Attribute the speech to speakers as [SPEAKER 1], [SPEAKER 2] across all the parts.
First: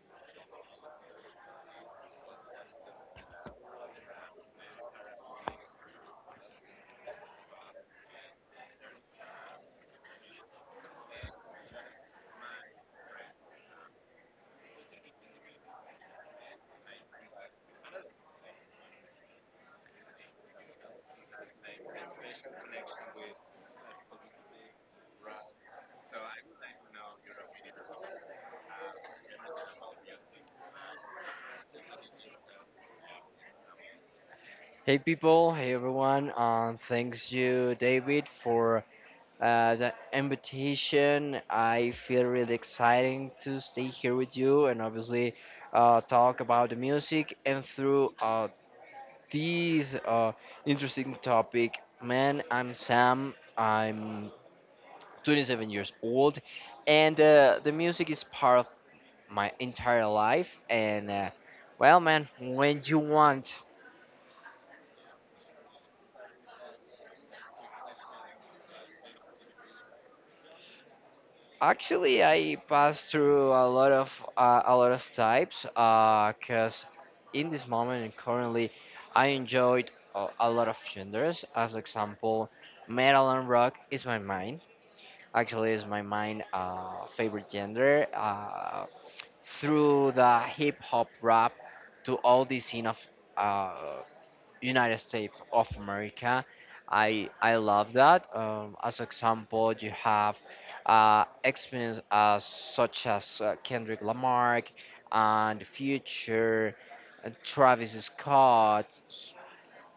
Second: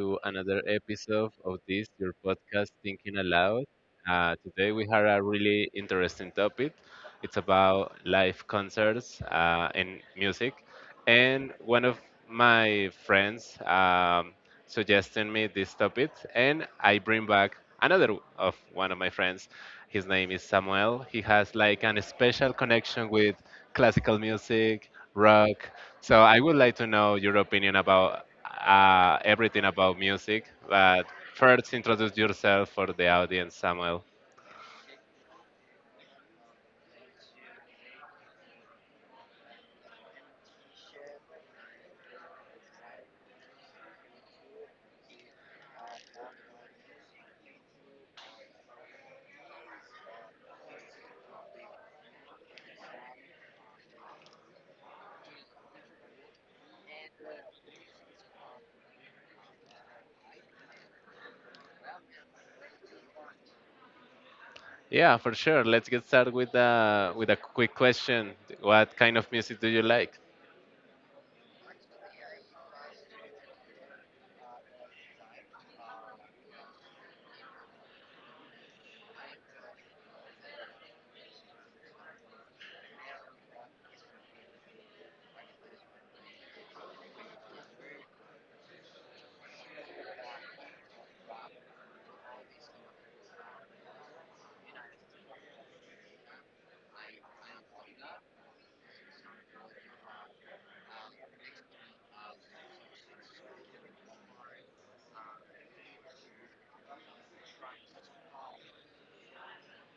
[SPEAKER 1] to another episode of this, your podcast, Thinking Aloud. Today, we have a really interesting topic. It's about live concerts and music. And one of my friends suggested me this topic, and I bring back another of one of my friends. His name is Samuel. He has like an special connection with classical music, rock. So I would like to know your opinion about everything about music, but first introduce yourself for the audience, Samuel.
[SPEAKER 2] Hey people, hey everyone, thanks you, David, for the invitation. I feel really exciting to stay here with you and obviously talk about the music and through these interesting topic. Man, I'm Sam. I'm 27 years old, and the music is part of my entire life. And well, man, when you want
[SPEAKER 1] Yeah, for sure. Let's get started with with a quick question. What kind of music do you like?
[SPEAKER 2] actually, I passed through a lot of types. Cause in this moment and currently, I enjoyed a lot of genders. As example, metal and rock is my mind. Actually, is my mind favorite gender. Through the hip hop rap to all the scene of uh, United States of America. I love that. As example, you have experience as such as Kendrick Lamar and Future, and Travis Scott,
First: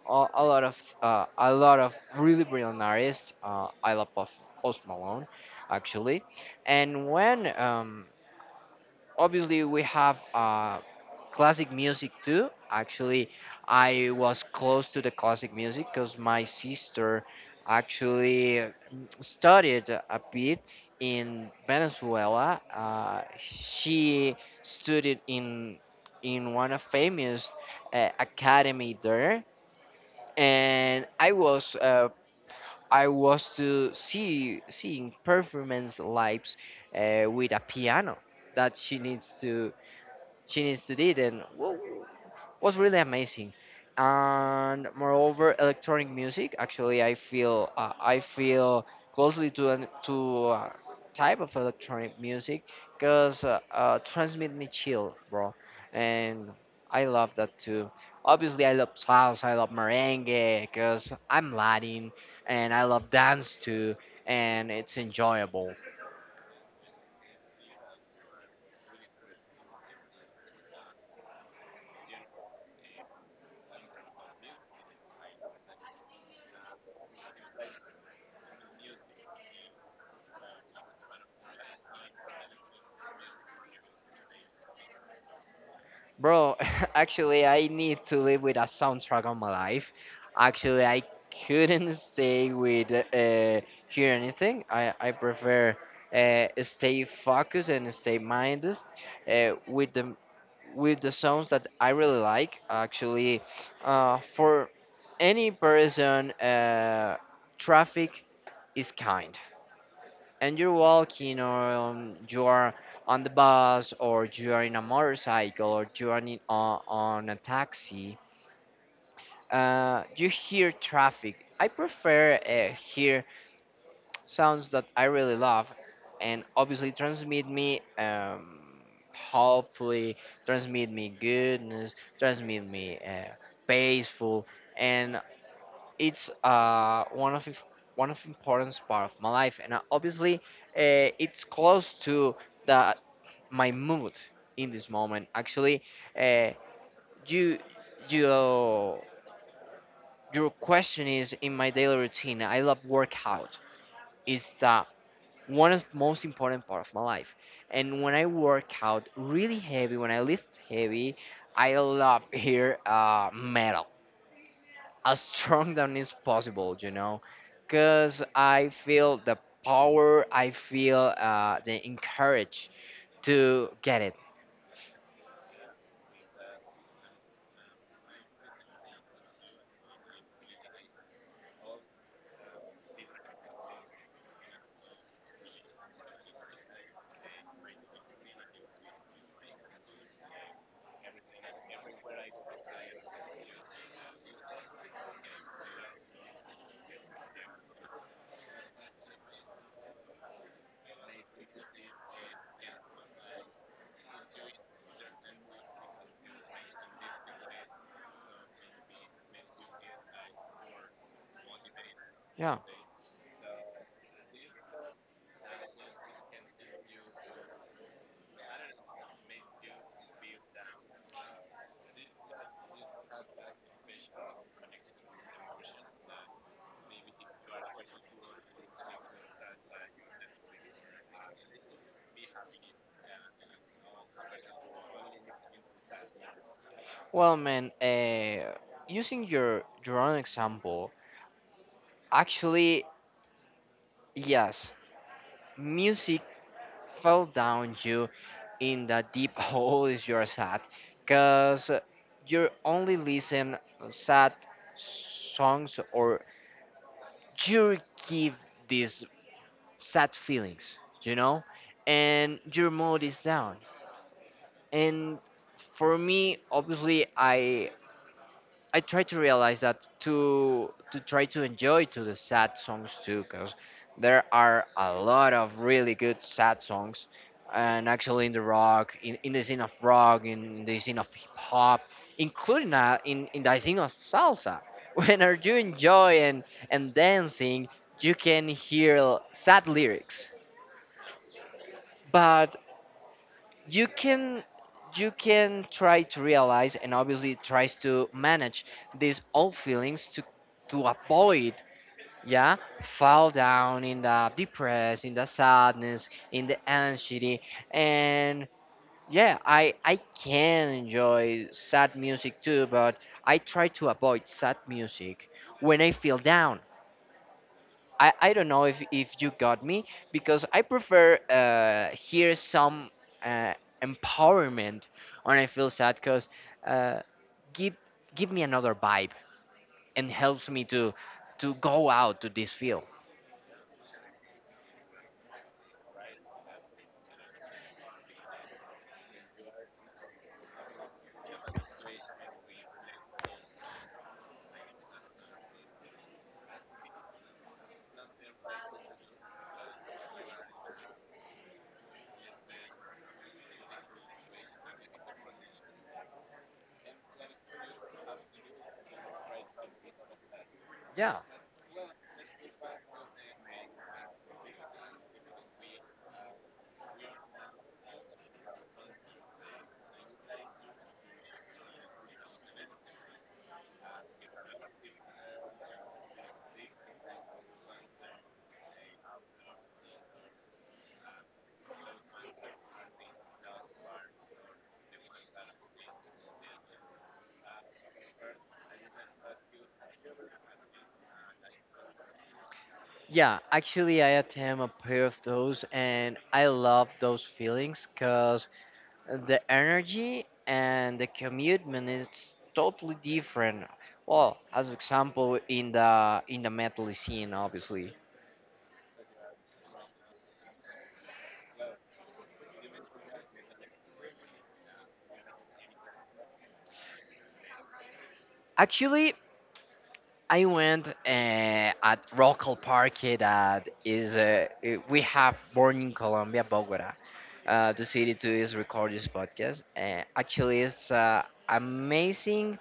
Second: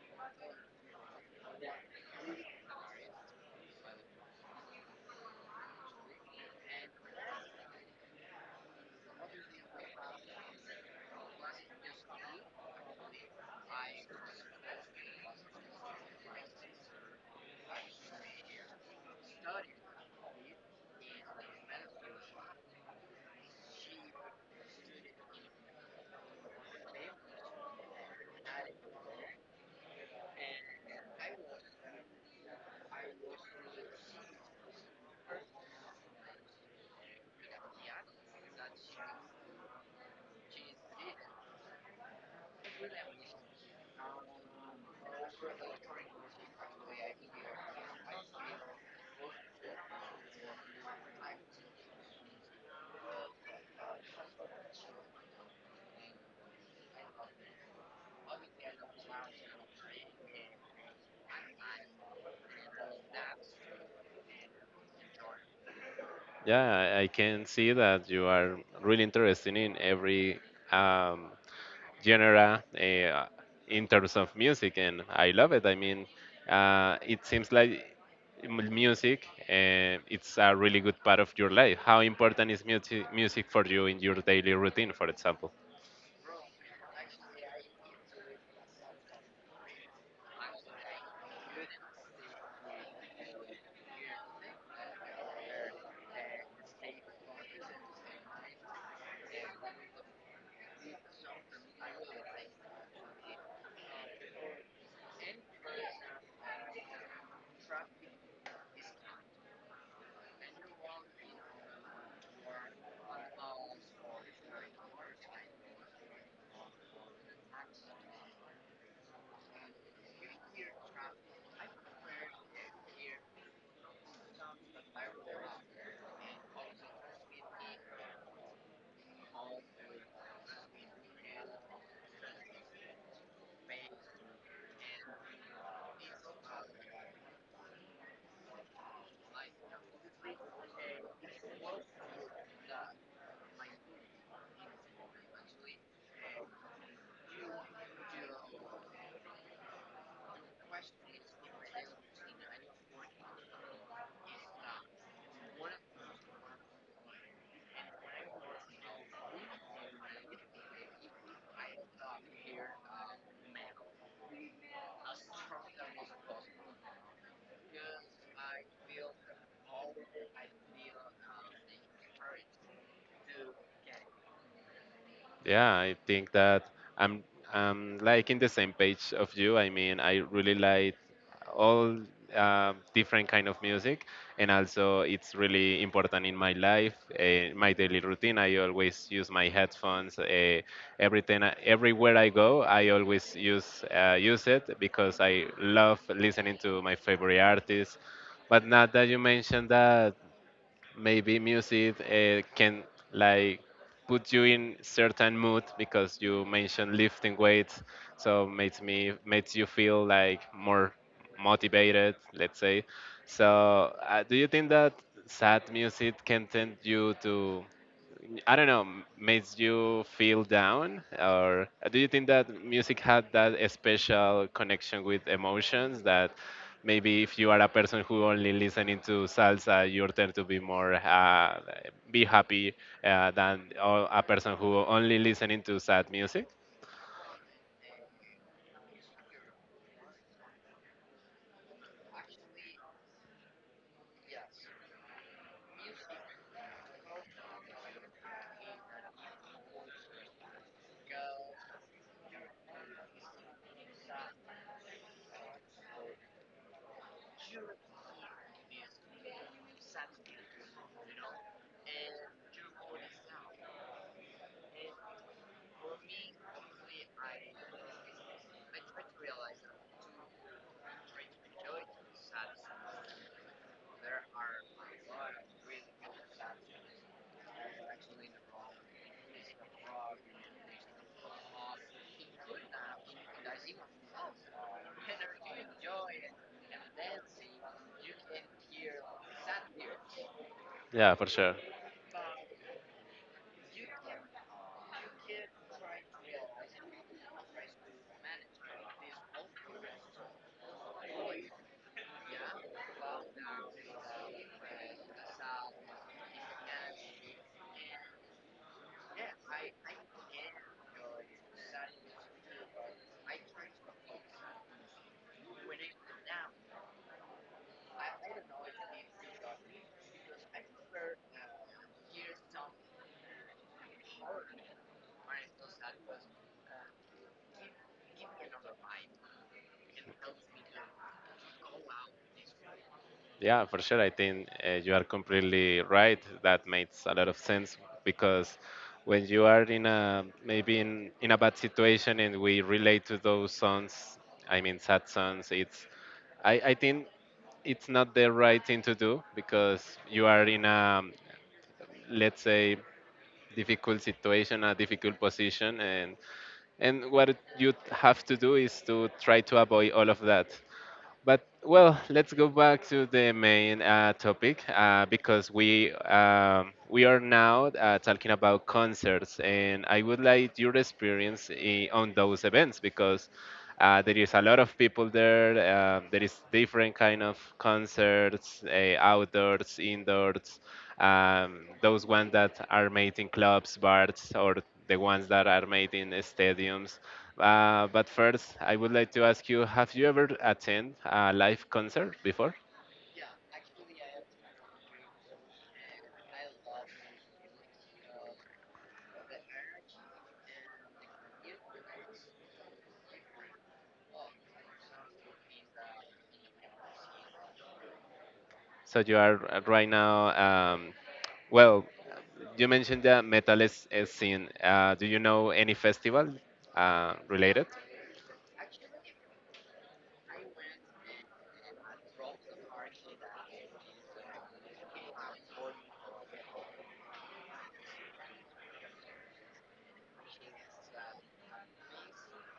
[SPEAKER 2] a, a lot of a lot of really brilliant artists. I love Post Malone, actually. And when obviously we have classic music too. Actually, I was close to the classic music because my sister actually studied a bit in Venezuela. She studied in one of famous academy there, and I was I was to see seeing performance lives with a piano that she needs to did and was really amazing. And moreover electronic music, actually, I feel I feel closely to to a type of electronic music because transmit me chill, bro. And I love that too. Obviously I love salsa, I love merengue because I'm latin, and I love dance too, and it's enjoyable.
[SPEAKER 1] Yeah, I can see that you are really interested in every um, genre in terms of music, and I love it. I mean, it seems like music it's a really good part of your life. How important is music for you in your daily routine, for example?
[SPEAKER 2] Bro, actually, I need to live with a soundtrack on my life. Actually, I couldn't stay with hear anything. I prefer stay focused and stay minded with the songs that I really like. Actually, for any person, traffic is kind, and you're walking or you are on the bus or you are in a motorcycle or you are on a taxi. You hear traffic. I prefer hear sounds that I really love and obviously transmit me hopefully, transmit me goodness, transmit me peaceful. And it's one of if- one of important part of my life, and obviously it's close to the my mood in this moment. Actually, uh, you you your question is in my daily routine. I love workout. It's the one of most important part of my life, and when I work out really heavy, when I lift heavy, I love hear metal as strong than is possible, you know, because I feel the power, I feel the encourage to get it.
[SPEAKER 1] Yeah, I think that I'm I'm like in the same page of you. I mean, I really like all different kind of music, and also it's really important in my life, my daily routine. I always use my headphones. Everywhere I go, I always use use it because I love listening to my favorite artists. But now that you mentioned that maybe music can like put you in certain mood because you mentioned lifting weights, so makes you feel like more motivated,
[SPEAKER 2] Yeah.
[SPEAKER 1] let's say. So do you think that sad music can tempt you to, I don't know, makes you feel down? Or do you think that music had that special connection with emotions that maybe if you are a person who only listening to salsa, you tend to be more, be happy than a person who only listening to sad music?
[SPEAKER 2] Well, man, using your own example, actually, yes, music fell down you in the deep hole is your sad, cause you only listen sad songs or you give this sad feelings, you know, and your mood is down. And for me, obviously, I try to realize that to try to enjoy to the sad songs too, because there are a lot of really good sad songs, and actually in the rock, in the scene of rock, in the scene of hip hop, including in the scene of salsa. When are you enjoy and dancing, you can hear sad lyrics,
[SPEAKER 1] Yeah, for sure.
[SPEAKER 2] but you can try to realize and obviously tries to manage these old feelings to avoid, yeah, fall down in the depressed, in the sadness, in the anxiety, and yeah, I can enjoy sad music too, but I try to avoid sad music when I feel down. I don't know if you got me because I prefer hear some uh, empowerment when I feel sad because uh, give give me another vibe and helps me to go out to this field.
[SPEAKER 1] Yeah, for sure. I think you are completely right. That makes a lot of sense because when you are in a, maybe in a bad situation and we relate to those songs, I mean sad songs, it's, I think it's not the right thing to do because you are in a, let's say, difficult situation, a difficult position, and what you have to do is to try to avoid all of that.
[SPEAKER 2] Yeah,
[SPEAKER 1] But well, let's go back to the main topic because we are now talking about concerts, and I would like your experience on those events because there is a lot of people there. There is different kind of concerts, outdoors, indoors. Those ones that are made in clubs, bars, or the ones that are made in stadiums. But first, I would like to ask you: Have you ever attended a live concert before?
[SPEAKER 2] yeah. Actually, I attempt a pair of those and I love those feelings because the energy and the commitment is totally different. Well, as example in the metal scene, obviously
[SPEAKER 1] So you are right now. Well, you mentioned the metal is scene. Do you know any festival related?
[SPEAKER 2] actually, I went at Rockall Park that is we have born in Colombia, Bogota. The city to is record this podcast. Actually, it's amazing,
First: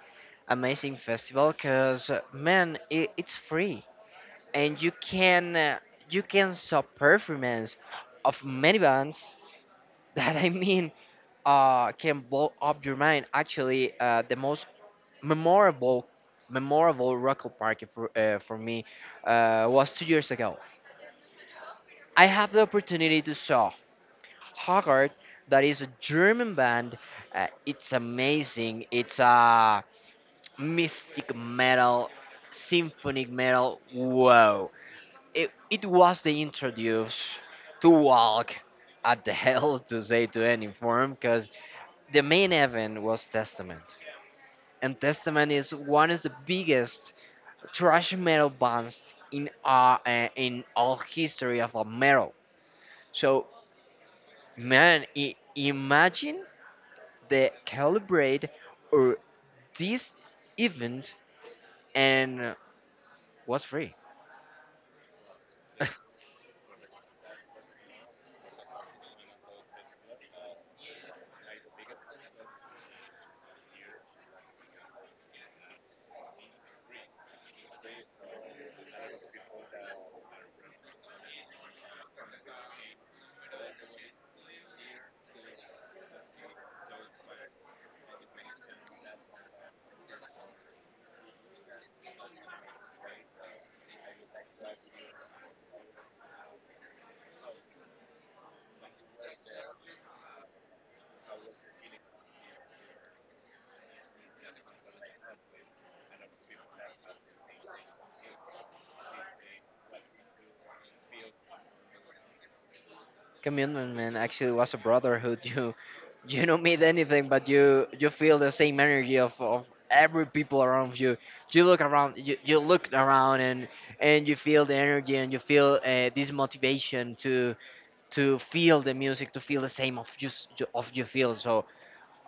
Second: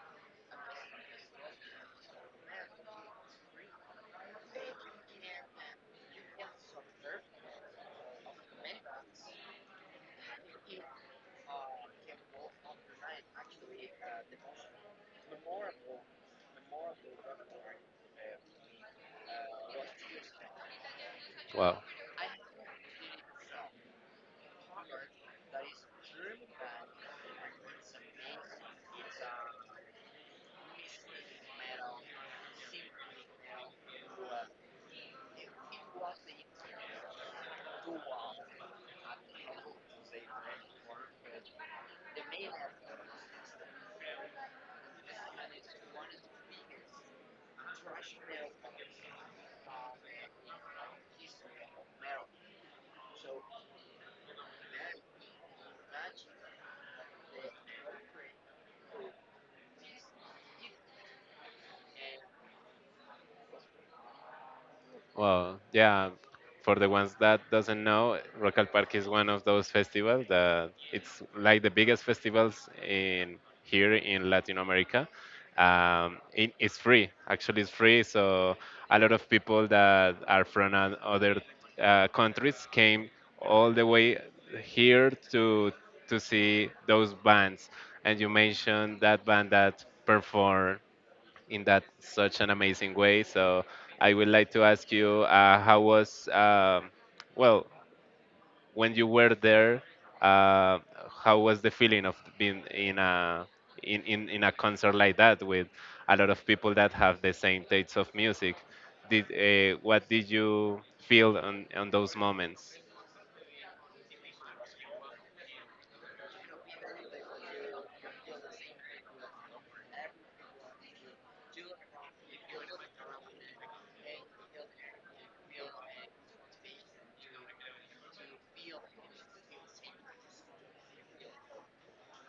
[SPEAKER 2] amazing festival because man, it's free and you can saw performance of many bands that I mean can blow up your mind. Actually, the most memorable memorable Rockall Park for me was 2 years ago.
[SPEAKER 1] Wow.
[SPEAKER 2] I have the opportunity to saw Hogarth, that is a German band. It's amazing. It's a mystic metal, symphonic metal. Wow! It was the introduce to walk at the hell to say to any form because the main event was Testament, and Testament is one of the biggest thrash metal bands in all history of a metal. So man, imagine the calibrate or this event, and was free.
[SPEAKER 1] Well, yeah, for the ones that doesn't know, Rock al Parque is one of those festivals that it's like the biggest festivals in here in Latin America. It, it's free, actually, it's free. So a lot of people that are from other countries came all the way here to see those bands. And you mentioned that band that perform in that such an amazing way. So I would like to ask you, how was well when you were there? Uh, how was the feeling of being in a, in a concert like that with a lot of people that have the same tastes of music? Did what did you feel on those moments?
[SPEAKER 2] Commitment, man. Actually, was a brotherhood. You don't meet anything, but you feel the same energy of every people around you. You look around, you look around, and you feel the energy, and you feel this motivation to feel the music, to feel the same of of you feel. So,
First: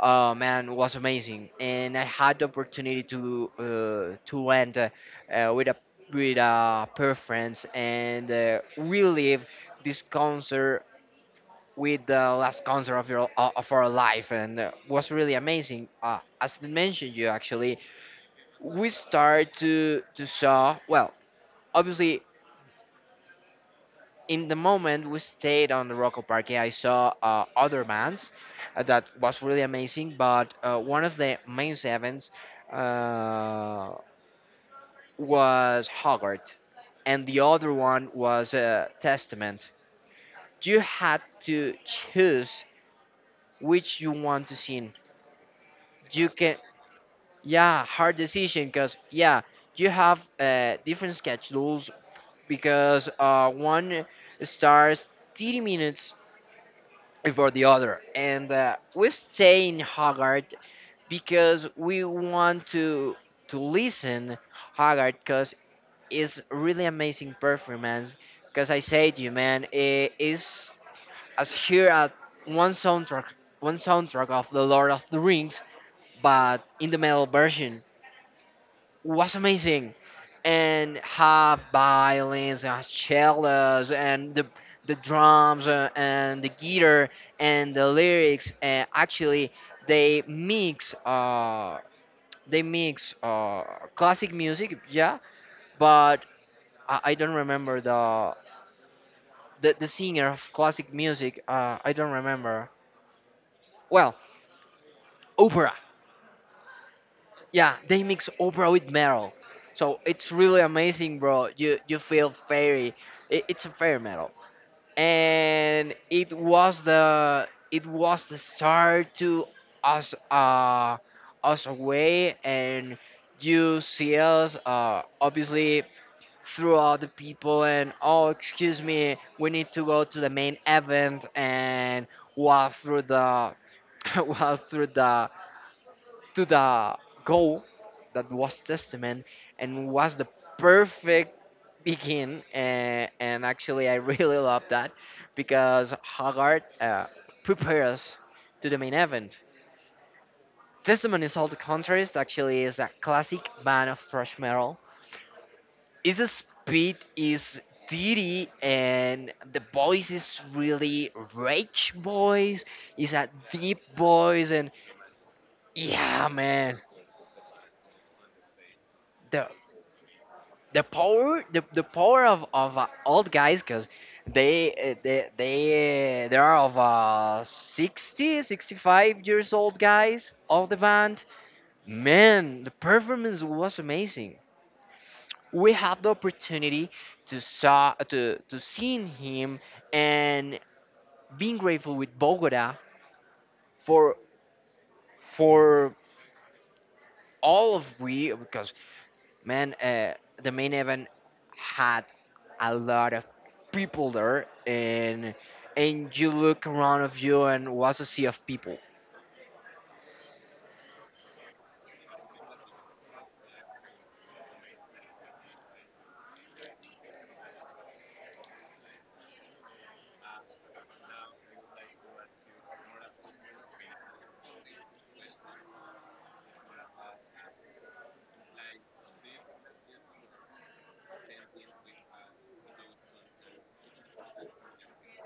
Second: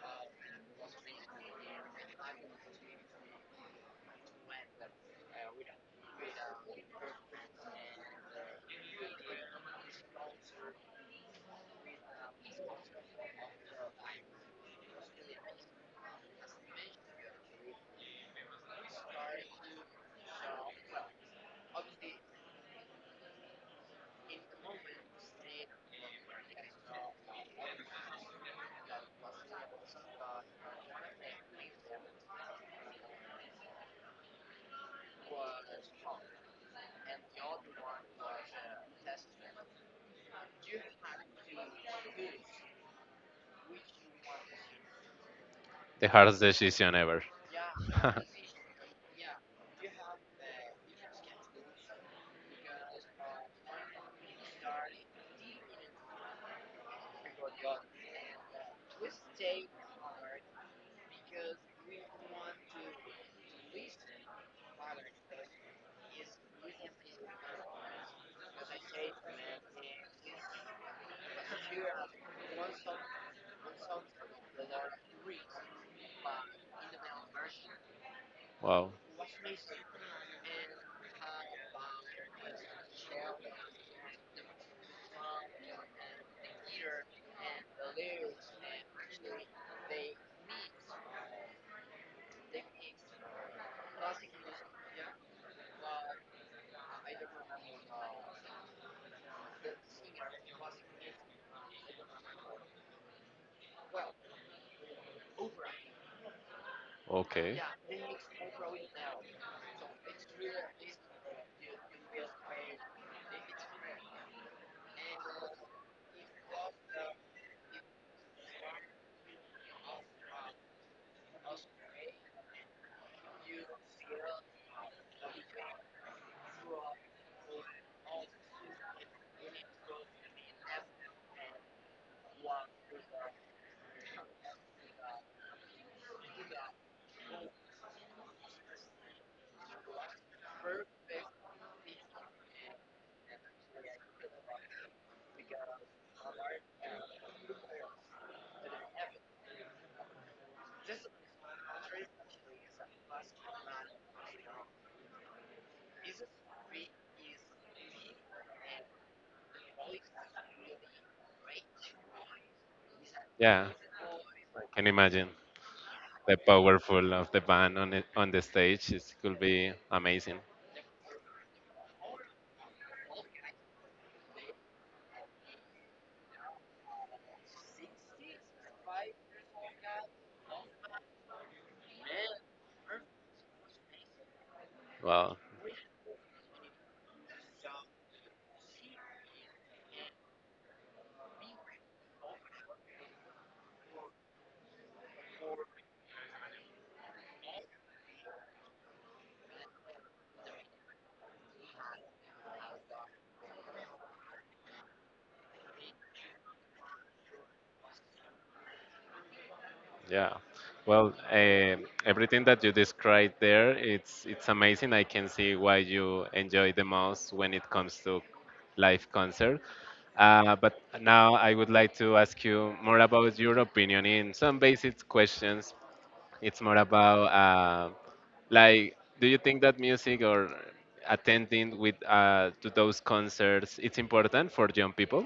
[SPEAKER 2] man, was amazing, and I had the opportunity to went with a preference and relive this concert with the last concert of your of our life, and was really amazing. As I mentioned, you actually we start to saw well. Obviously, in the moment we stayed on the Rocco Parque, I saw other bands that was really amazing. But one of the main events uh, was Hoggart, and the other one was Testament. You had to choose which you want to sing.
[SPEAKER 1] The
[SPEAKER 2] You
[SPEAKER 1] hardest
[SPEAKER 2] can,
[SPEAKER 1] decision ever.
[SPEAKER 2] yeah, hard decision because yeah, you have different schedules because one starts 30 minutes before the other. And we stay in Haggard because we want to listen Haggard because it's really amazing performance. Because I say to you, man, it is as here at one soundtrack, one soundtrack of the Lord of the Rings, but in the metal version
[SPEAKER 1] Wow.
[SPEAKER 2] was amazing and have violins and cellos and the drums and the guitar and the lyrics actually they mix uh they mix classic music, yeah, but I don't remember the singer of classic music. I don't remember well. Opera.
[SPEAKER 1] Okay.
[SPEAKER 2] Yeah, they mix opera with metal, so it's really amazing, bro. You feel fairy. It's a fairy metal, and it was the start to us us away, and you see us obviously throughout the people and oh, excuse me, we need to go to the main event and walk through the walk through the to the goal that was Testament, and was the perfect begin. And actually, I really love that because Haggard prepares to the main event. Testament is all the contrast, actually, is a classic band of thrash metal. Its speed is ditty and the voice is really rage voice. It's a
[SPEAKER 1] Yeah,
[SPEAKER 2] deep voice
[SPEAKER 1] I
[SPEAKER 2] and
[SPEAKER 1] can imagine.
[SPEAKER 2] yeah,
[SPEAKER 1] The
[SPEAKER 2] man,
[SPEAKER 1] powerful of the band on it, on the stage it could
[SPEAKER 2] the
[SPEAKER 1] be amazing.
[SPEAKER 2] the power of old guys because they are of 60, 65 years old guys of the band. Man, the performance was amazing.
[SPEAKER 1] Well,
[SPEAKER 2] We had the opportunity to saw to seeing him and being grateful with Bogota for for all of we because man, the main event had a lot of people there, and you look around of you and was a sea of people.
[SPEAKER 1] yeah. Well, um, everything that you described there, it's amazing. I can see why you enjoy the most when it comes to live concert. But now I would like to ask you more about your opinion in some basic questions. It's more about like, do you think that music or attending with to those concerts it's important for young people?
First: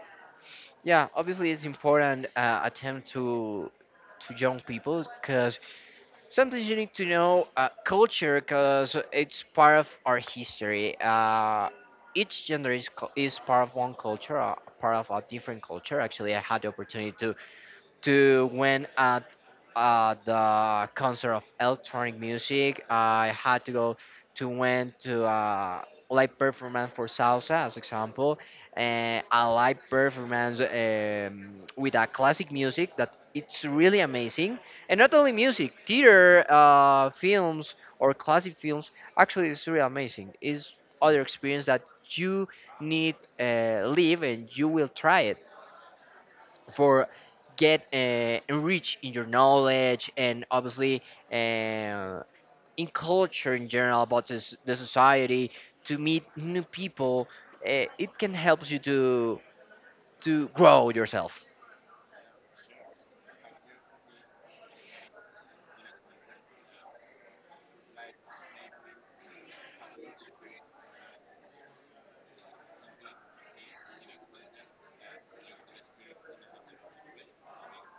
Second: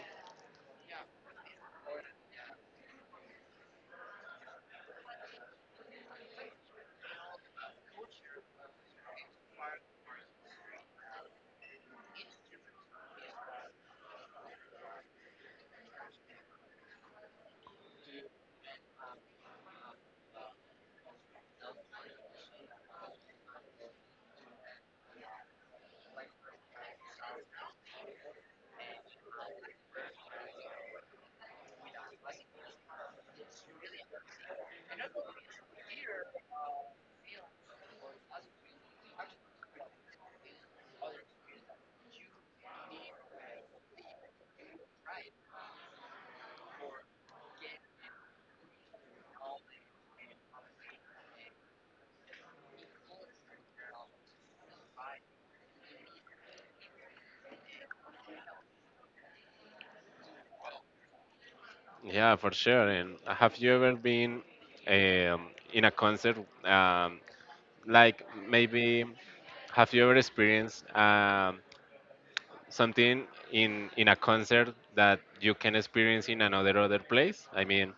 [SPEAKER 2] Yeah, obviously it's important attempt to young people because sometimes you need to know culture because it's part of our history. Each gender is, is part of one culture, part of a different culture. Actually, I had the opportunity to when at the concert of electronic music. I had to go to went to live performance for salsa, as example, and a live performance with a classic music that it's really amazing. And not only music, theater, films or classic films. Actually, it's really amazing. It's other experience that you need live and you will try it for get enrich in your knowledge and obviously uh, in culture in general about this, the society, to meet new people. It can help you to grow yourself.
[SPEAKER 1] Yeah, for sure. And have you ever been in a concert? Um, like maybe have you ever experienced something in a concert that you can experience in another other place? I mean,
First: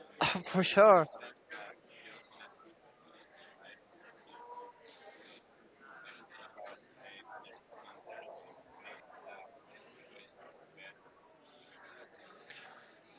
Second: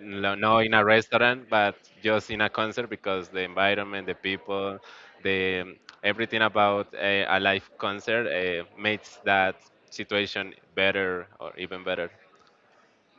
[SPEAKER 1] no, no
[SPEAKER 2] For
[SPEAKER 1] in a
[SPEAKER 2] sure.
[SPEAKER 1] restaurant, but just in a concert because the environment, the people, the everything about a live concert makes that situation better or even better.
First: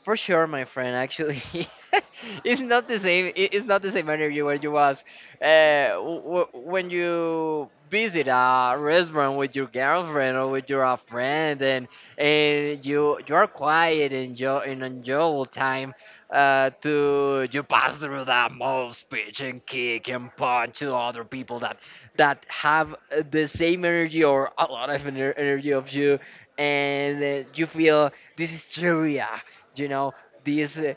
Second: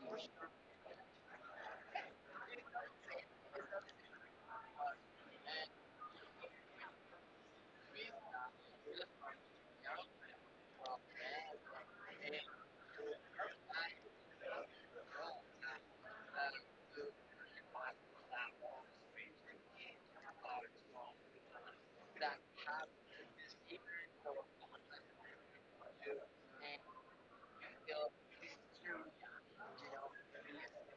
[SPEAKER 2] For sure, my friend. Actually, it's not the same. It's not the same interview where you was when you visit a restaurant with your girlfriend or with your friend, and you are quiet and enjoy and enjoyable time. To you pass through that most pitch and kick and punch to other people that have the same energy or a lot of energy of you, and you feel this is trivia you know these uh,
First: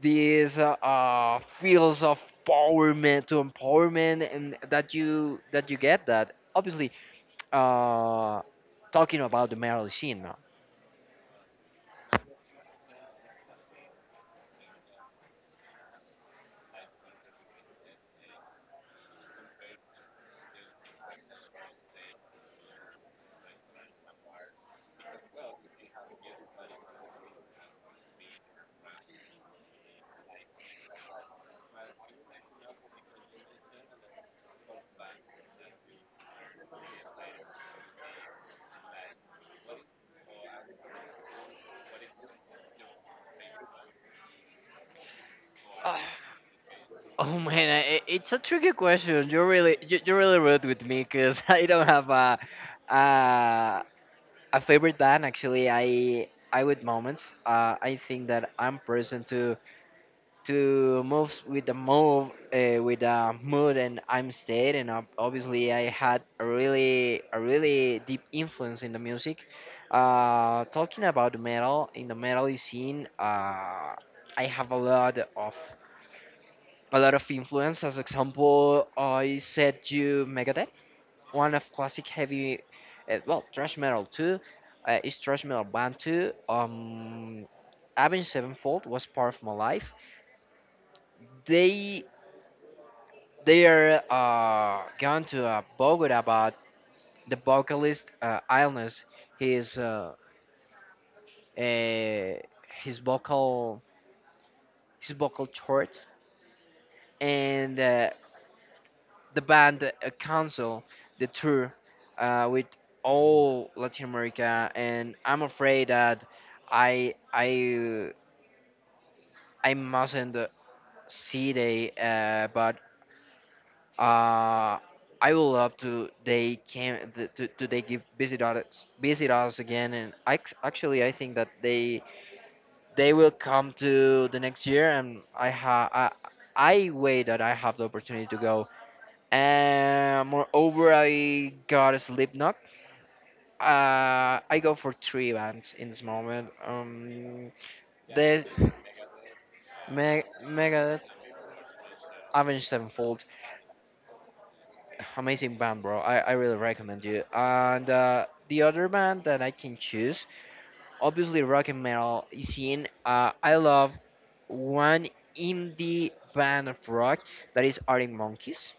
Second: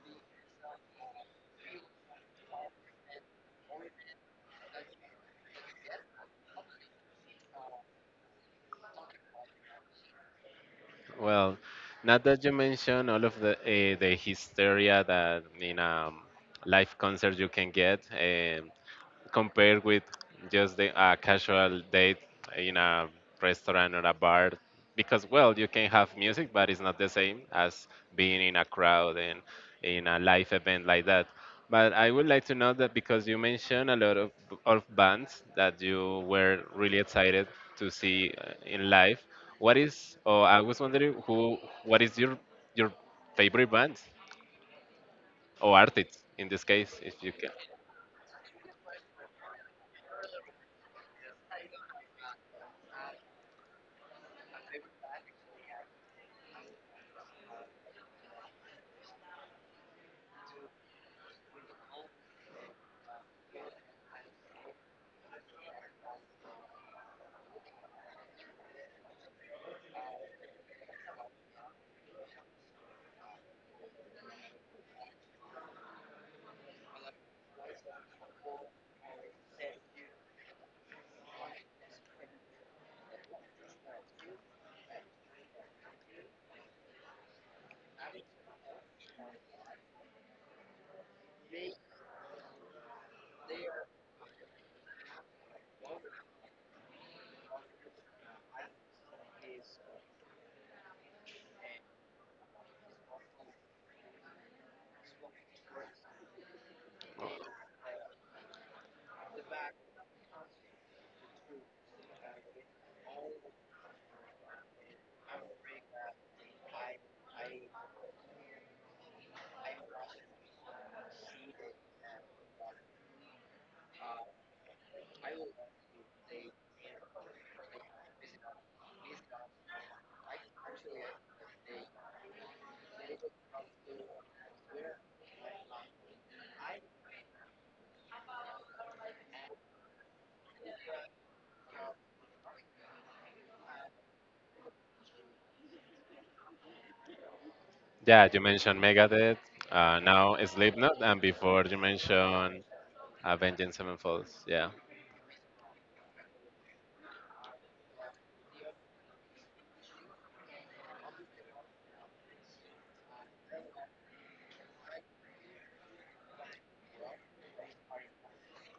[SPEAKER 2] these feels of empowerment to empowerment and that you get that. Obviously, uh talking about the marriage scene now.
[SPEAKER 1] Well, now that you mention all of the hysteria that in a live concert you can get, um, compared with just the casual date in a restaurant or a bar, because well you can have music but it's not the same as being in a crowd and in a live event like that. But I would like to know that because you mentioned a lot of bands that you were really excited to see in live. What is, or I was wondering who, what is your favorite band or artist in this case
[SPEAKER 2] Uh,
[SPEAKER 1] if you
[SPEAKER 2] Oh
[SPEAKER 1] can.
[SPEAKER 2] man, it's a tricky question. You're really rude with me because I don't have a a favorite band. Actually, I with moments. I think that I'm present to move with the mood and I'm state and obviously I had a really deep influence in the music. Talking about the metal in the metal scene, I have a lot of influence. As example, I said you Megadeth, one of classic heavy, well thrash metal too. Is thrash metal band too. Avenged Sevenfold was part of my life. They They are gone to Bogota, about the vocalist illness, his uh, uh, his vocal his vocal shorts, and the band cancel the tour with all Latin America, and I'm afraid that I I I mustn't see they but Uh, I would love to. They came. Th- to They give visit us again, and I, actually I think that they will come to the next year, and I wait that I have the opportunity to go. And moreover, I got a Slipknot. I go for three bands in this moment. Yeah,
[SPEAKER 1] Yeah, you
[SPEAKER 2] this
[SPEAKER 1] mentioned Megadeth,
[SPEAKER 2] Meg
[SPEAKER 1] now Slipknot,
[SPEAKER 2] Megadeth,
[SPEAKER 1] and before you mentioned
[SPEAKER 2] Avenged Sevenfold.
[SPEAKER 1] Avenged Sevenfold. Yeah.
[SPEAKER 2] Amazing band, bro. I really recommend you. And the other band that I can choose, obviously rock and metal is in. I love one indie band of rock that is Arctic Monkeys.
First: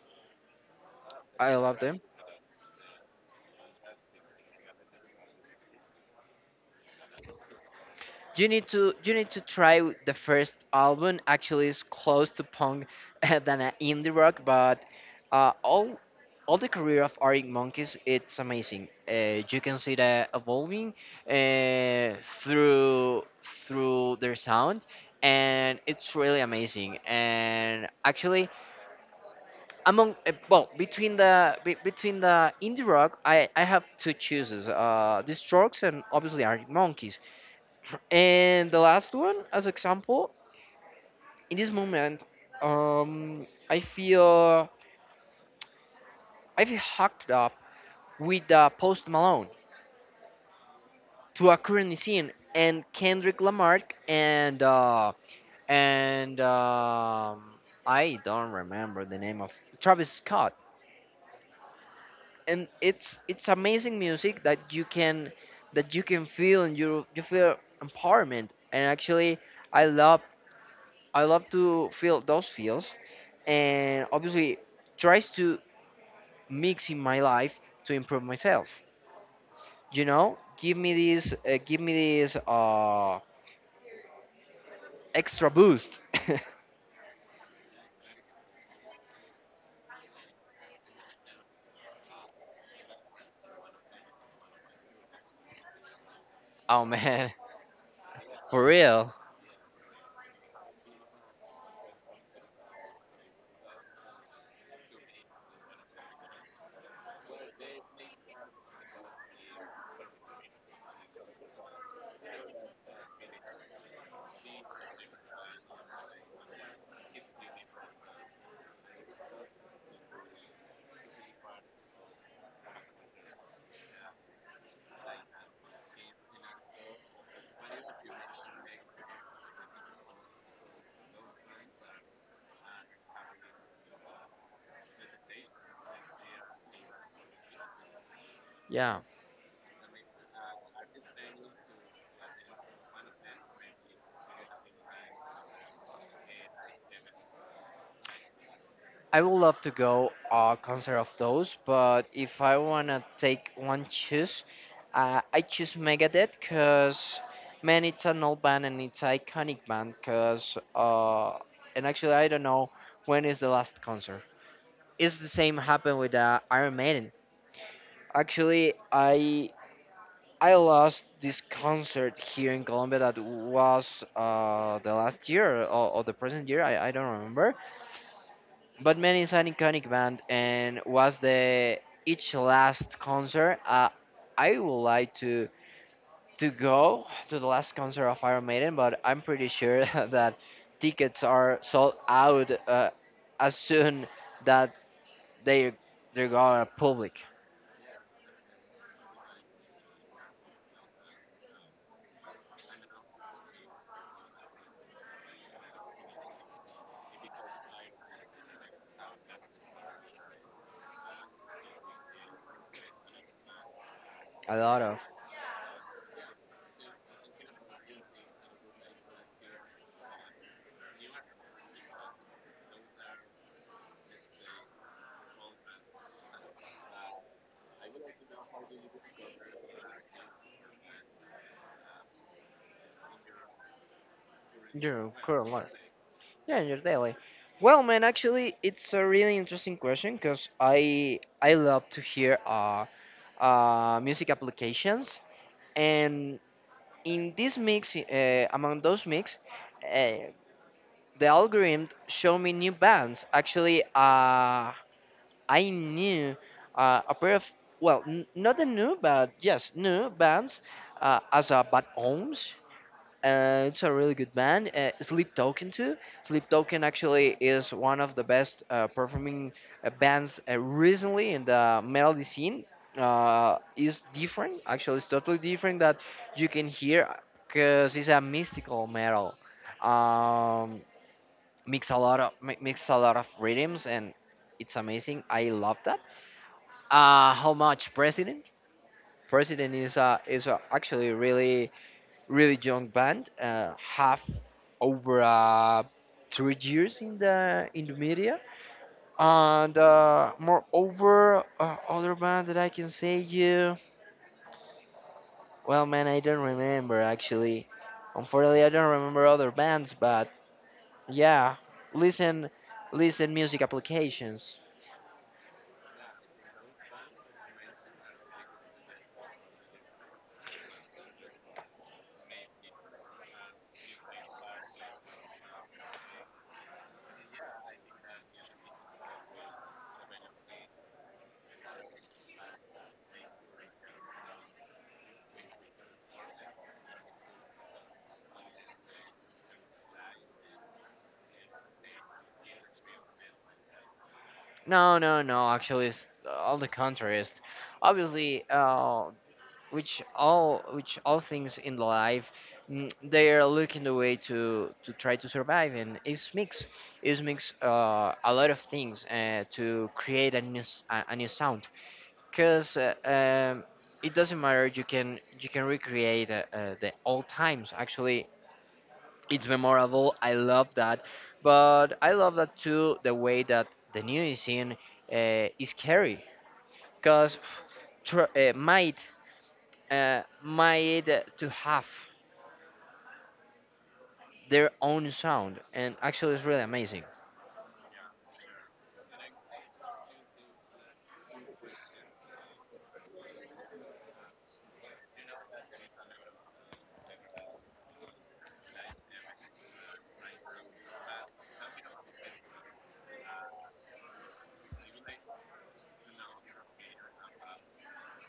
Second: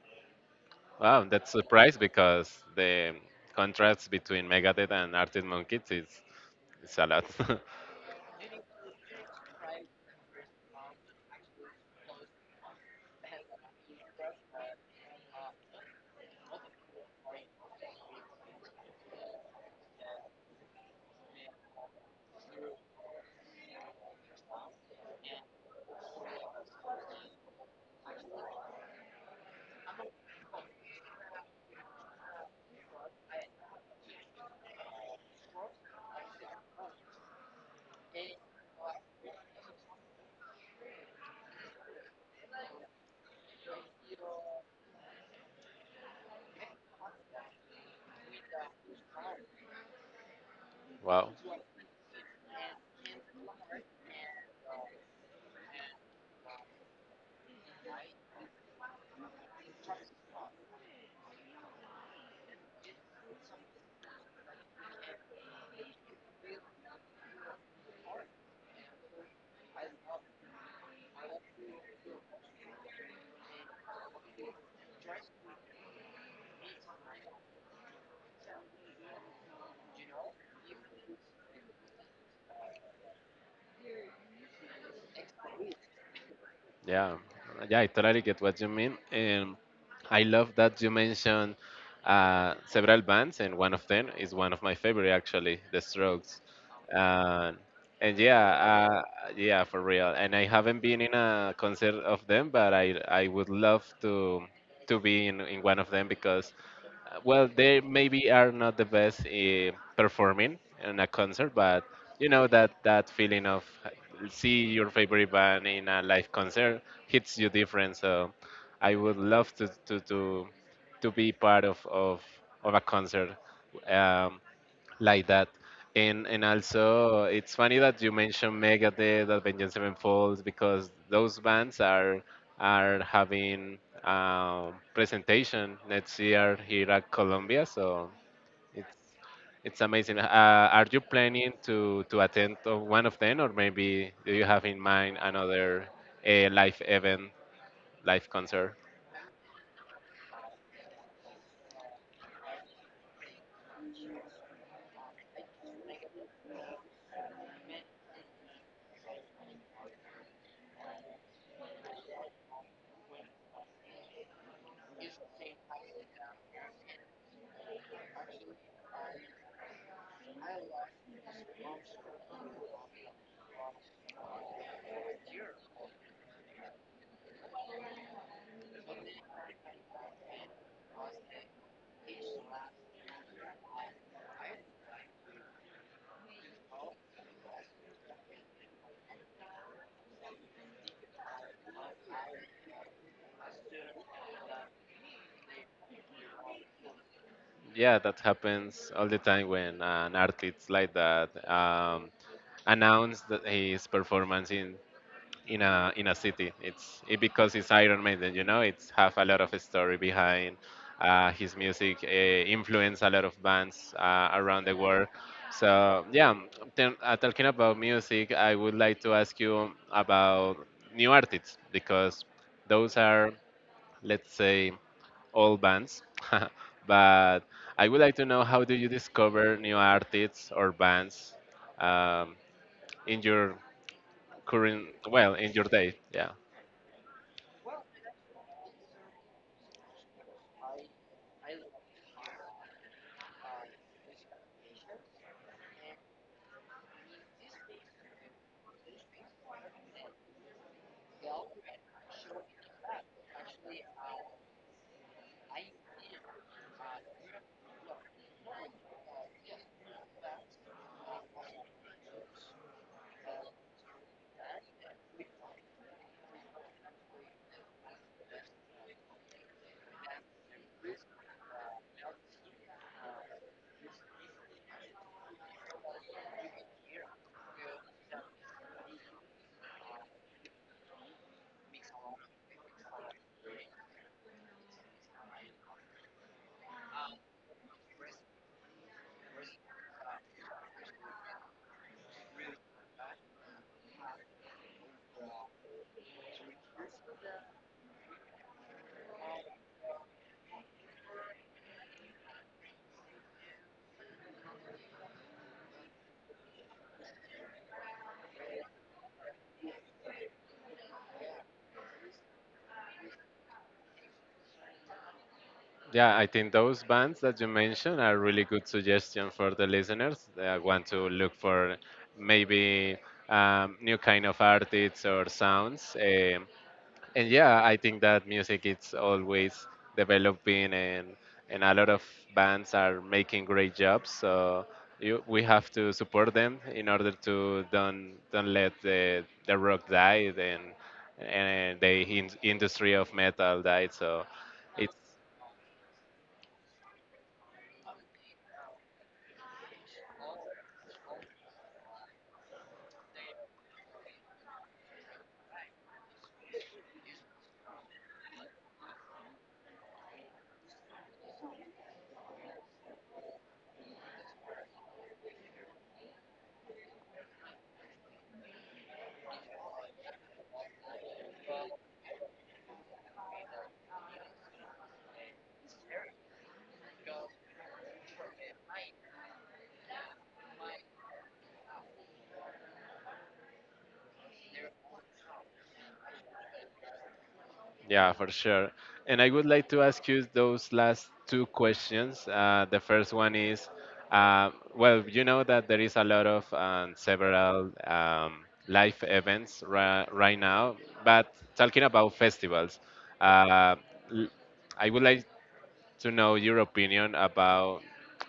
[SPEAKER 1] Wow, that's
[SPEAKER 2] I love
[SPEAKER 1] surprise
[SPEAKER 2] them.
[SPEAKER 1] because the contrast between Megadeth and Arctic Monkeys is a lot.
[SPEAKER 2] You need to try the first album. Actually, it's close to punk than a indie rock, but uh, all all the career of Arctic Monkeys it's amazing. You can see that evolving uh, through through their sound, and it's really amazing. And actually, among between the indie rock, I have two choices: The Strokes and obviously Arctic Monkeys. And the last one, as example, in this moment, um, I feel hooked up with Post Malone
[SPEAKER 1] Wow.
[SPEAKER 2] to a current scene and Kendrick Lamar and uh, and I don't remember the name of Travis Scott. And it's amazing music that you can feel and you feel empowerment. And actually, I love I love to feel those feels and obviously tries to mix in my life to improve myself, give me this extra boost.
[SPEAKER 1] Yeah, yeah, I totally get what you mean. And I love that you mentioned several bands, and one of them is one of my favorite, actually, The Strokes.
[SPEAKER 2] Oh man.
[SPEAKER 1] Uh, and yeah,
[SPEAKER 2] For real.
[SPEAKER 1] yeah, for real. And I haven't been in a concert of them, but I would love to be in one of them because well, they maybe are not the best performing in a concert, but you know that that feeling of see your favorite band in a live concert hits you different. So I would love to be part of a concert. Um, like that. And also it's funny that you mentioned Megadeth, Avenged Sevenfold, because those bands are having presentation next year here at Columbia. So it's
[SPEAKER 2] Yeah,
[SPEAKER 1] it's amazing. Are you planning to attend to one of them, or maybe do you have in mind another live event, live concert?
[SPEAKER 2] I would love to go a concert of those, but if I wanna take one choose, I choose Megadeth because man, it's an old band and it's iconic band because and actually I don't know when is the last concert. It's the same happened with Iron Maiden. Actually, I lost this concert here in Colombia that was the last year, or the present year. I don't remember. But Man is an iconic band and was the each last concert. I would like to go to the last concert of Iron Maiden, but I'm pretty sure that tickets are sold out as soon that they they're gonna public.
[SPEAKER 1] Yeah, that happens all the time when an artist like that announced that his performance in a city. It's it, because it's Iron Maiden, you know. It's have a lot of story behind. His music influenced a lot of bands
[SPEAKER 2] A
[SPEAKER 1] around the
[SPEAKER 2] lot of.
[SPEAKER 1] world. So yeah, then, talking about music, I would like to ask you about new artists because those are, let's say, old bands. But I would like to know how do you discover new artists or bands um, in your current,
[SPEAKER 2] Your
[SPEAKER 1] well,
[SPEAKER 2] current
[SPEAKER 1] in your
[SPEAKER 2] life.
[SPEAKER 1] day? Yeah.
[SPEAKER 2] Yeah, in your daily. Well, man, actually, it's a really interesting question because I love to hear music applications, and in this mix, among those mix, uh, the algorithm showed me new bands. Actually, I knew a pair of, well, not the new, but yes, new bands as a Bad Ohms. It's a really good band. Sleep Token too. Sleep Token actually is one of the best performing bands recently in the melody scene. Is different. Actually, it's totally different that you can hear because it's a mystical metal. Um, Mix a lot of mix a lot of rhythms and it's amazing. I love that. How much President? President is a actually really really young band, have over 3 years in the media, and moreover, other band that I can say you. Well, man, I don't remember actually. Unfortunately, I don't remember other bands, but yeah, listen, listen, music applications.
[SPEAKER 1] Yeah, I think those bands that you mentioned are really good suggestion for the listeners that want to look for maybe new kind of artists or sounds. And yeah, I think that music is always developing, and a lot of bands are making great jobs. So you, we have to support them in order to don't let the rock die, and the industry of metal die. So.
[SPEAKER 2] No, no, no. Actually, it's all the contrary. It's obviously, which all things in life they are looking the way to try to survive and it's mix a lot of things to create a a new sound because it doesn't matter. You can you can recreate the old times. Actually, it's memorable. I love that, but I love that too, the way that the new scene is carried because might made to have their own sound, and actually, it's really amazing.
[SPEAKER 1] Yeah, for sure. And I would like to ask you those last two questions. The first one is, well, you know that there is a lot of several live events right now, but talking about festivals, uh, l- I would like to know your opinion about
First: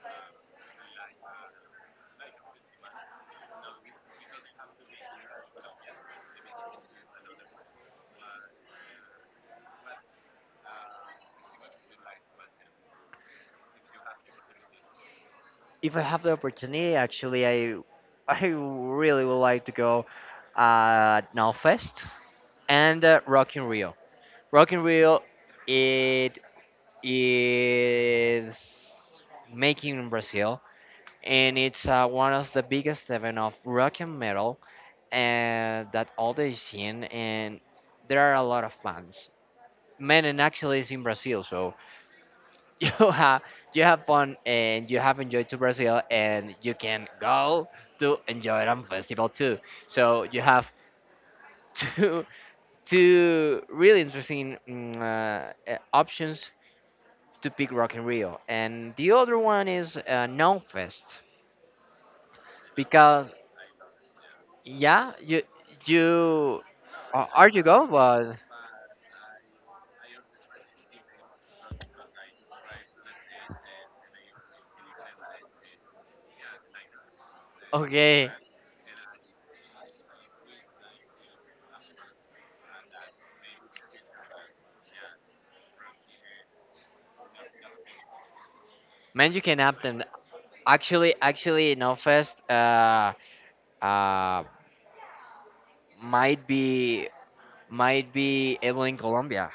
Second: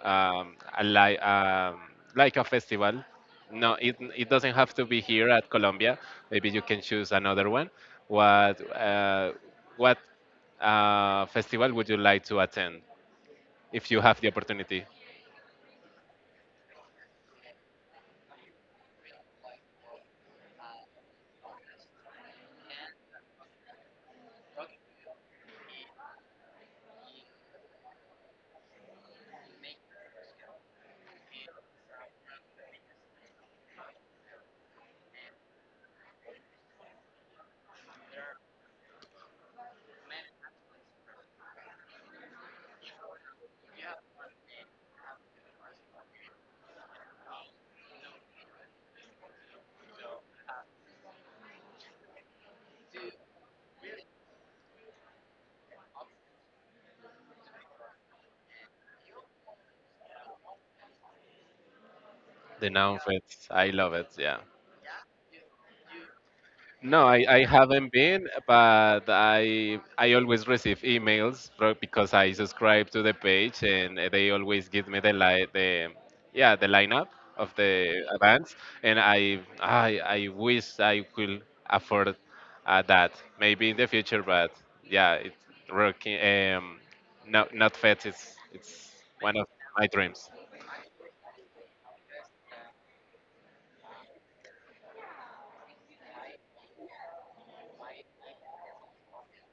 [SPEAKER 1] um, a li- um, like a festival. No, it doesn't have to be here at Colombia. Maybe you can choose another one. What what festival would you like to attend if you have the opportunity?
[SPEAKER 2] If I have the opportunity, actually, I I really would like to go at Nowfest and Rock in Rio. Rock in Rio, it is making in Brazil, and it's one of the biggest event of rock and metal and that all the scene, and there are a lot of bands. Menon actually is in Brazil, so you have you have fun and you have enjoyed to Brazil and you can go to enjoy it on festival too. So you have two two really interesting options to pick Rock in Rio, and the other one is fest
[SPEAKER 1] The Noun
[SPEAKER 2] because
[SPEAKER 1] Fest. I love it. Yeah.
[SPEAKER 2] yeah you
[SPEAKER 1] No, I, I
[SPEAKER 2] are you go
[SPEAKER 1] haven't been,
[SPEAKER 2] but
[SPEAKER 1] but I always receive emails because I subscribe to the page and they always give me the li the yeah the lineup of the
[SPEAKER 2] okay
[SPEAKER 1] events, and I wish I could afford that maybe in the future, but yeah, it working not not fat. It's
[SPEAKER 2] man
[SPEAKER 1] one
[SPEAKER 2] you
[SPEAKER 1] of
[SPEAKER 2] can
[SPEAKER 1] my
[SPEAKER 2] happen.
[SPEAKER 1] dreams.
[SPEAKER 2] Actually, Non-Fest uh might be might be able in Colombia.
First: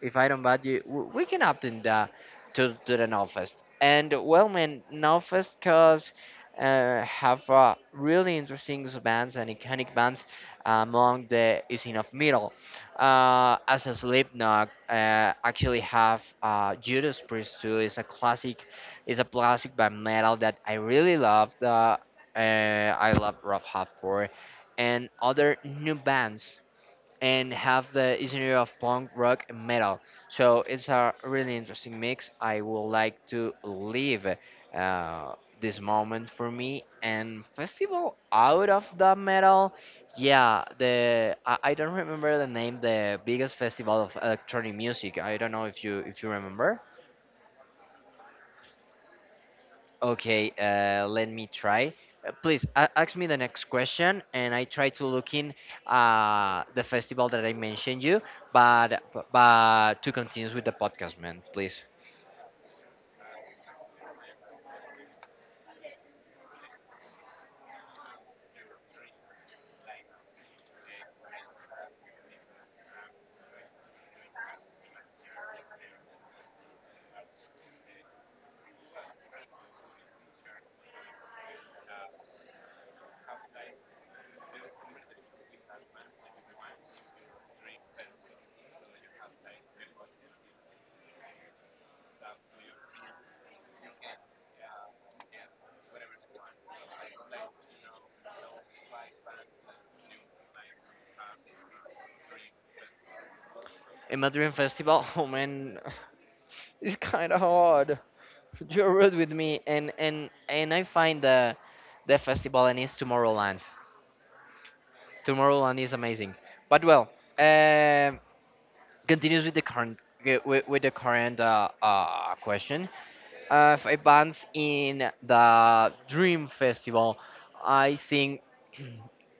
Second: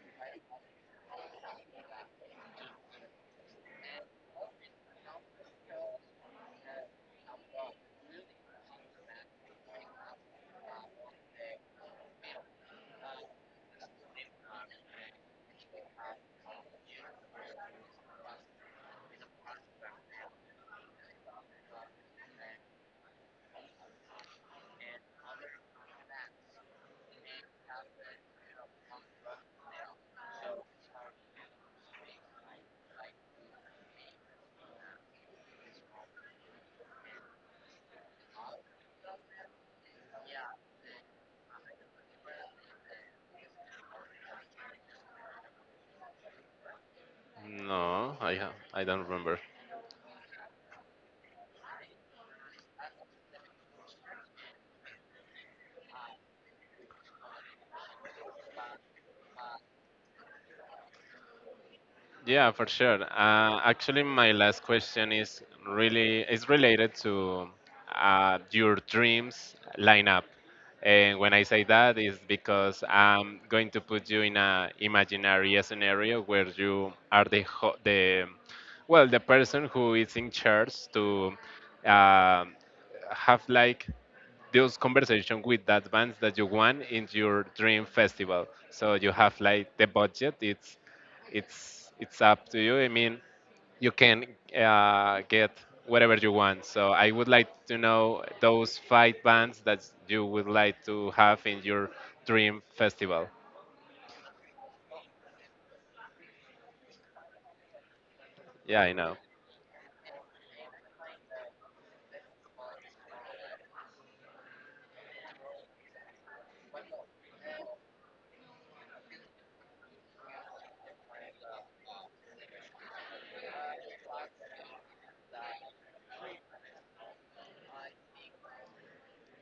[SPEAKER 2] If I don't bad you, we can opt in the, to the Novfest. And well, man, Novfest cause have really interesting bands and iconic bands among the scene of metal. As a Slipknot, actually have Judas Priest too. Is a classic band metal that I really love. Uh, I love Rough Half for, and other new bands and have the genre of punk rock and metal. So it's a really interesting mix. I would like to leave uh, this moment for me and festival out of the metal. Yeah, the I don't remember the name. The biggest festival of electronic music. I don't know if you remember.
[SPEAKER 1] No, I don't remember.
[SPEAKER 2] Okay, let me try. Please ask me the next question, and I try to look in the festival that I mentioned you. But to continue with the podcast, man, please.
[SPEAKER 1] Yeah, for sure. Actually, my last question is really is related to your dreams lineup. And when I say that, is because I'm going to put you in a imaginary scenario where you are the the well the person who is in charge to uh, have like those conversation with that bands that you want in your dream festival. So you have like the budget. It's up to you. I mean, you can get whatever you want. So I would like to know those five bands that you would like to have in your dream festival.
[SPEAKER 2] In Madrid festival, oh man, it's kind of hard.
[SPEAKER 1] Yeah,
[SPEAKER 2] You're
[SPEAKER 1] I
[SPEAKER 2] rude
[SPEAKER 1] know.
[SPEAKER 2] with me, and I find the festival and it's Tomorrowland. Tomorrowland is amazing. But well, um continues with the current with the current question. Five bands in the Dream Festival. I think,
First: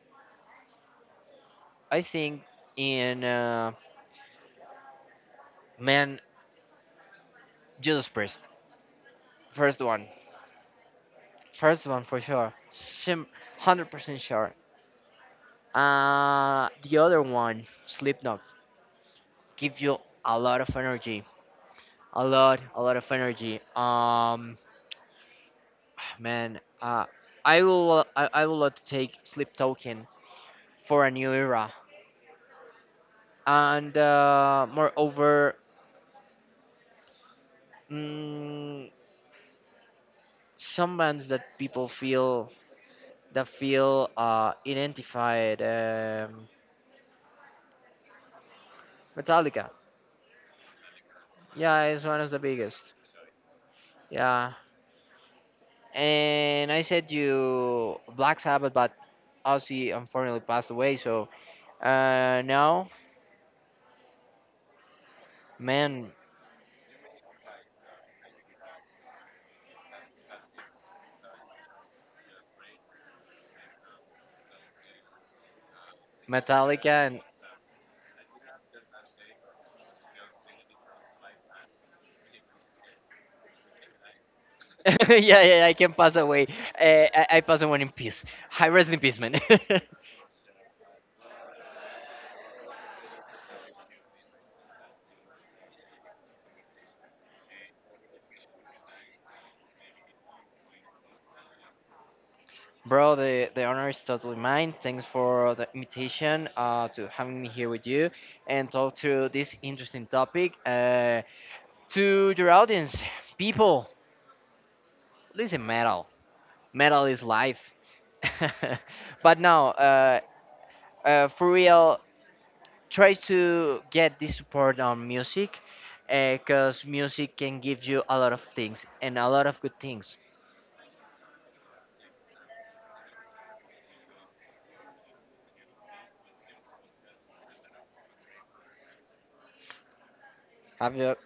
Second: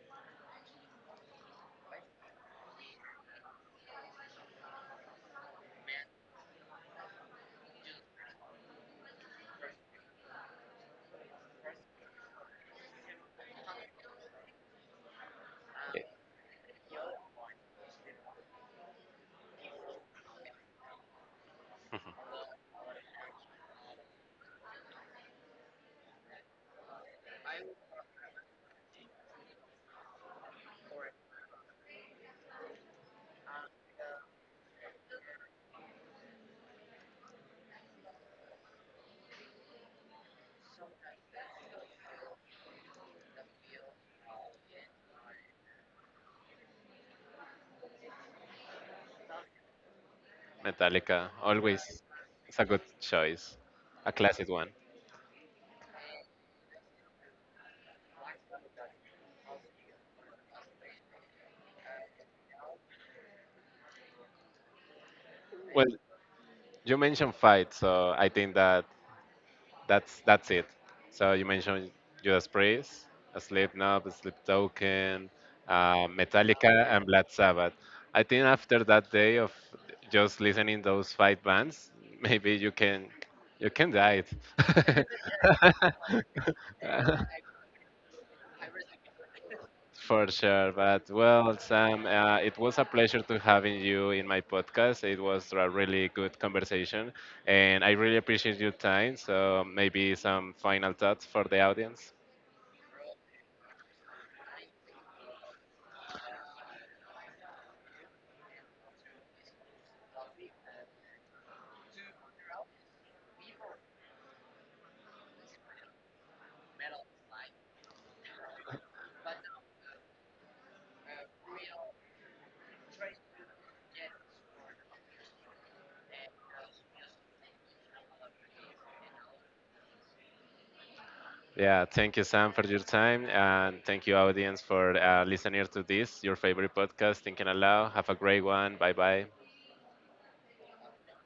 [SPEAKER 2] I think in man Jesus Priest, first one, first one for sure, Sim, 100% sure. The other one, Slipknot, give you a lot of energy, a lot of energy. Man, I will love to take Sleep Token for a new era. And moreover, mm, some bands that people feel that feel identified. Metallica,
[SPEAKER 1] Metallica
[SPEAKER 2] yeah,
[SPEAKER 1] always
[SPEAKER 2] is one of the
[SPEAKER 1] it's a good
[SPEAKER 2] biggest.
[SPEAKER 1] choice, a classic
[SPEAKER 2] Yeah,
[SPEAKER 1] one.
[SPEAKER 2] and I said you Black Sabbath, but Ozzy unfortunately passed away. So now,
[SPEAKER 1] Well,
[SPEAKER 2] man,
[SPEAKER 1] you mentioned fight, so I think that that's it. So you mentioned Judas Priest, Slipknot, Sleep Token, Metallica,
[SPEAKER 2] Metallica
[SPEAKER 1] and
[SPEAKER 2] and.
[SPEAKER 1] Black Sabbath. I think after that day of just listening those five bands, maybe you can die. it.
[SPEAKER 2] Yeah, yeah, I can pass away. Uh, I pass away in peace. I rest in peace, man.
[SPEAKER 1] For sure, but well, Sam, it was a pleasure to having you in my podcast. It was a really good conversation, and I really appreciate your time. So maybe some final thoughts for the audience.
[SPEAKER 2] Bro, the honor is totally mine. Thanks for the invitation to having me here with you and talk to this interesting topic. To your audience, people, listen metal. Metal is life. But now, for real, try to get this support on music because music can give you a lot of things and a lot of good things.
[SPEAKER 1] Yeah, thank you, Sam, for your time, and thank you, audience, for listening to this, your favorite podcast, Thinking Aloud. Have a great one. Bye bye.
[SPEAKER 2] Have you?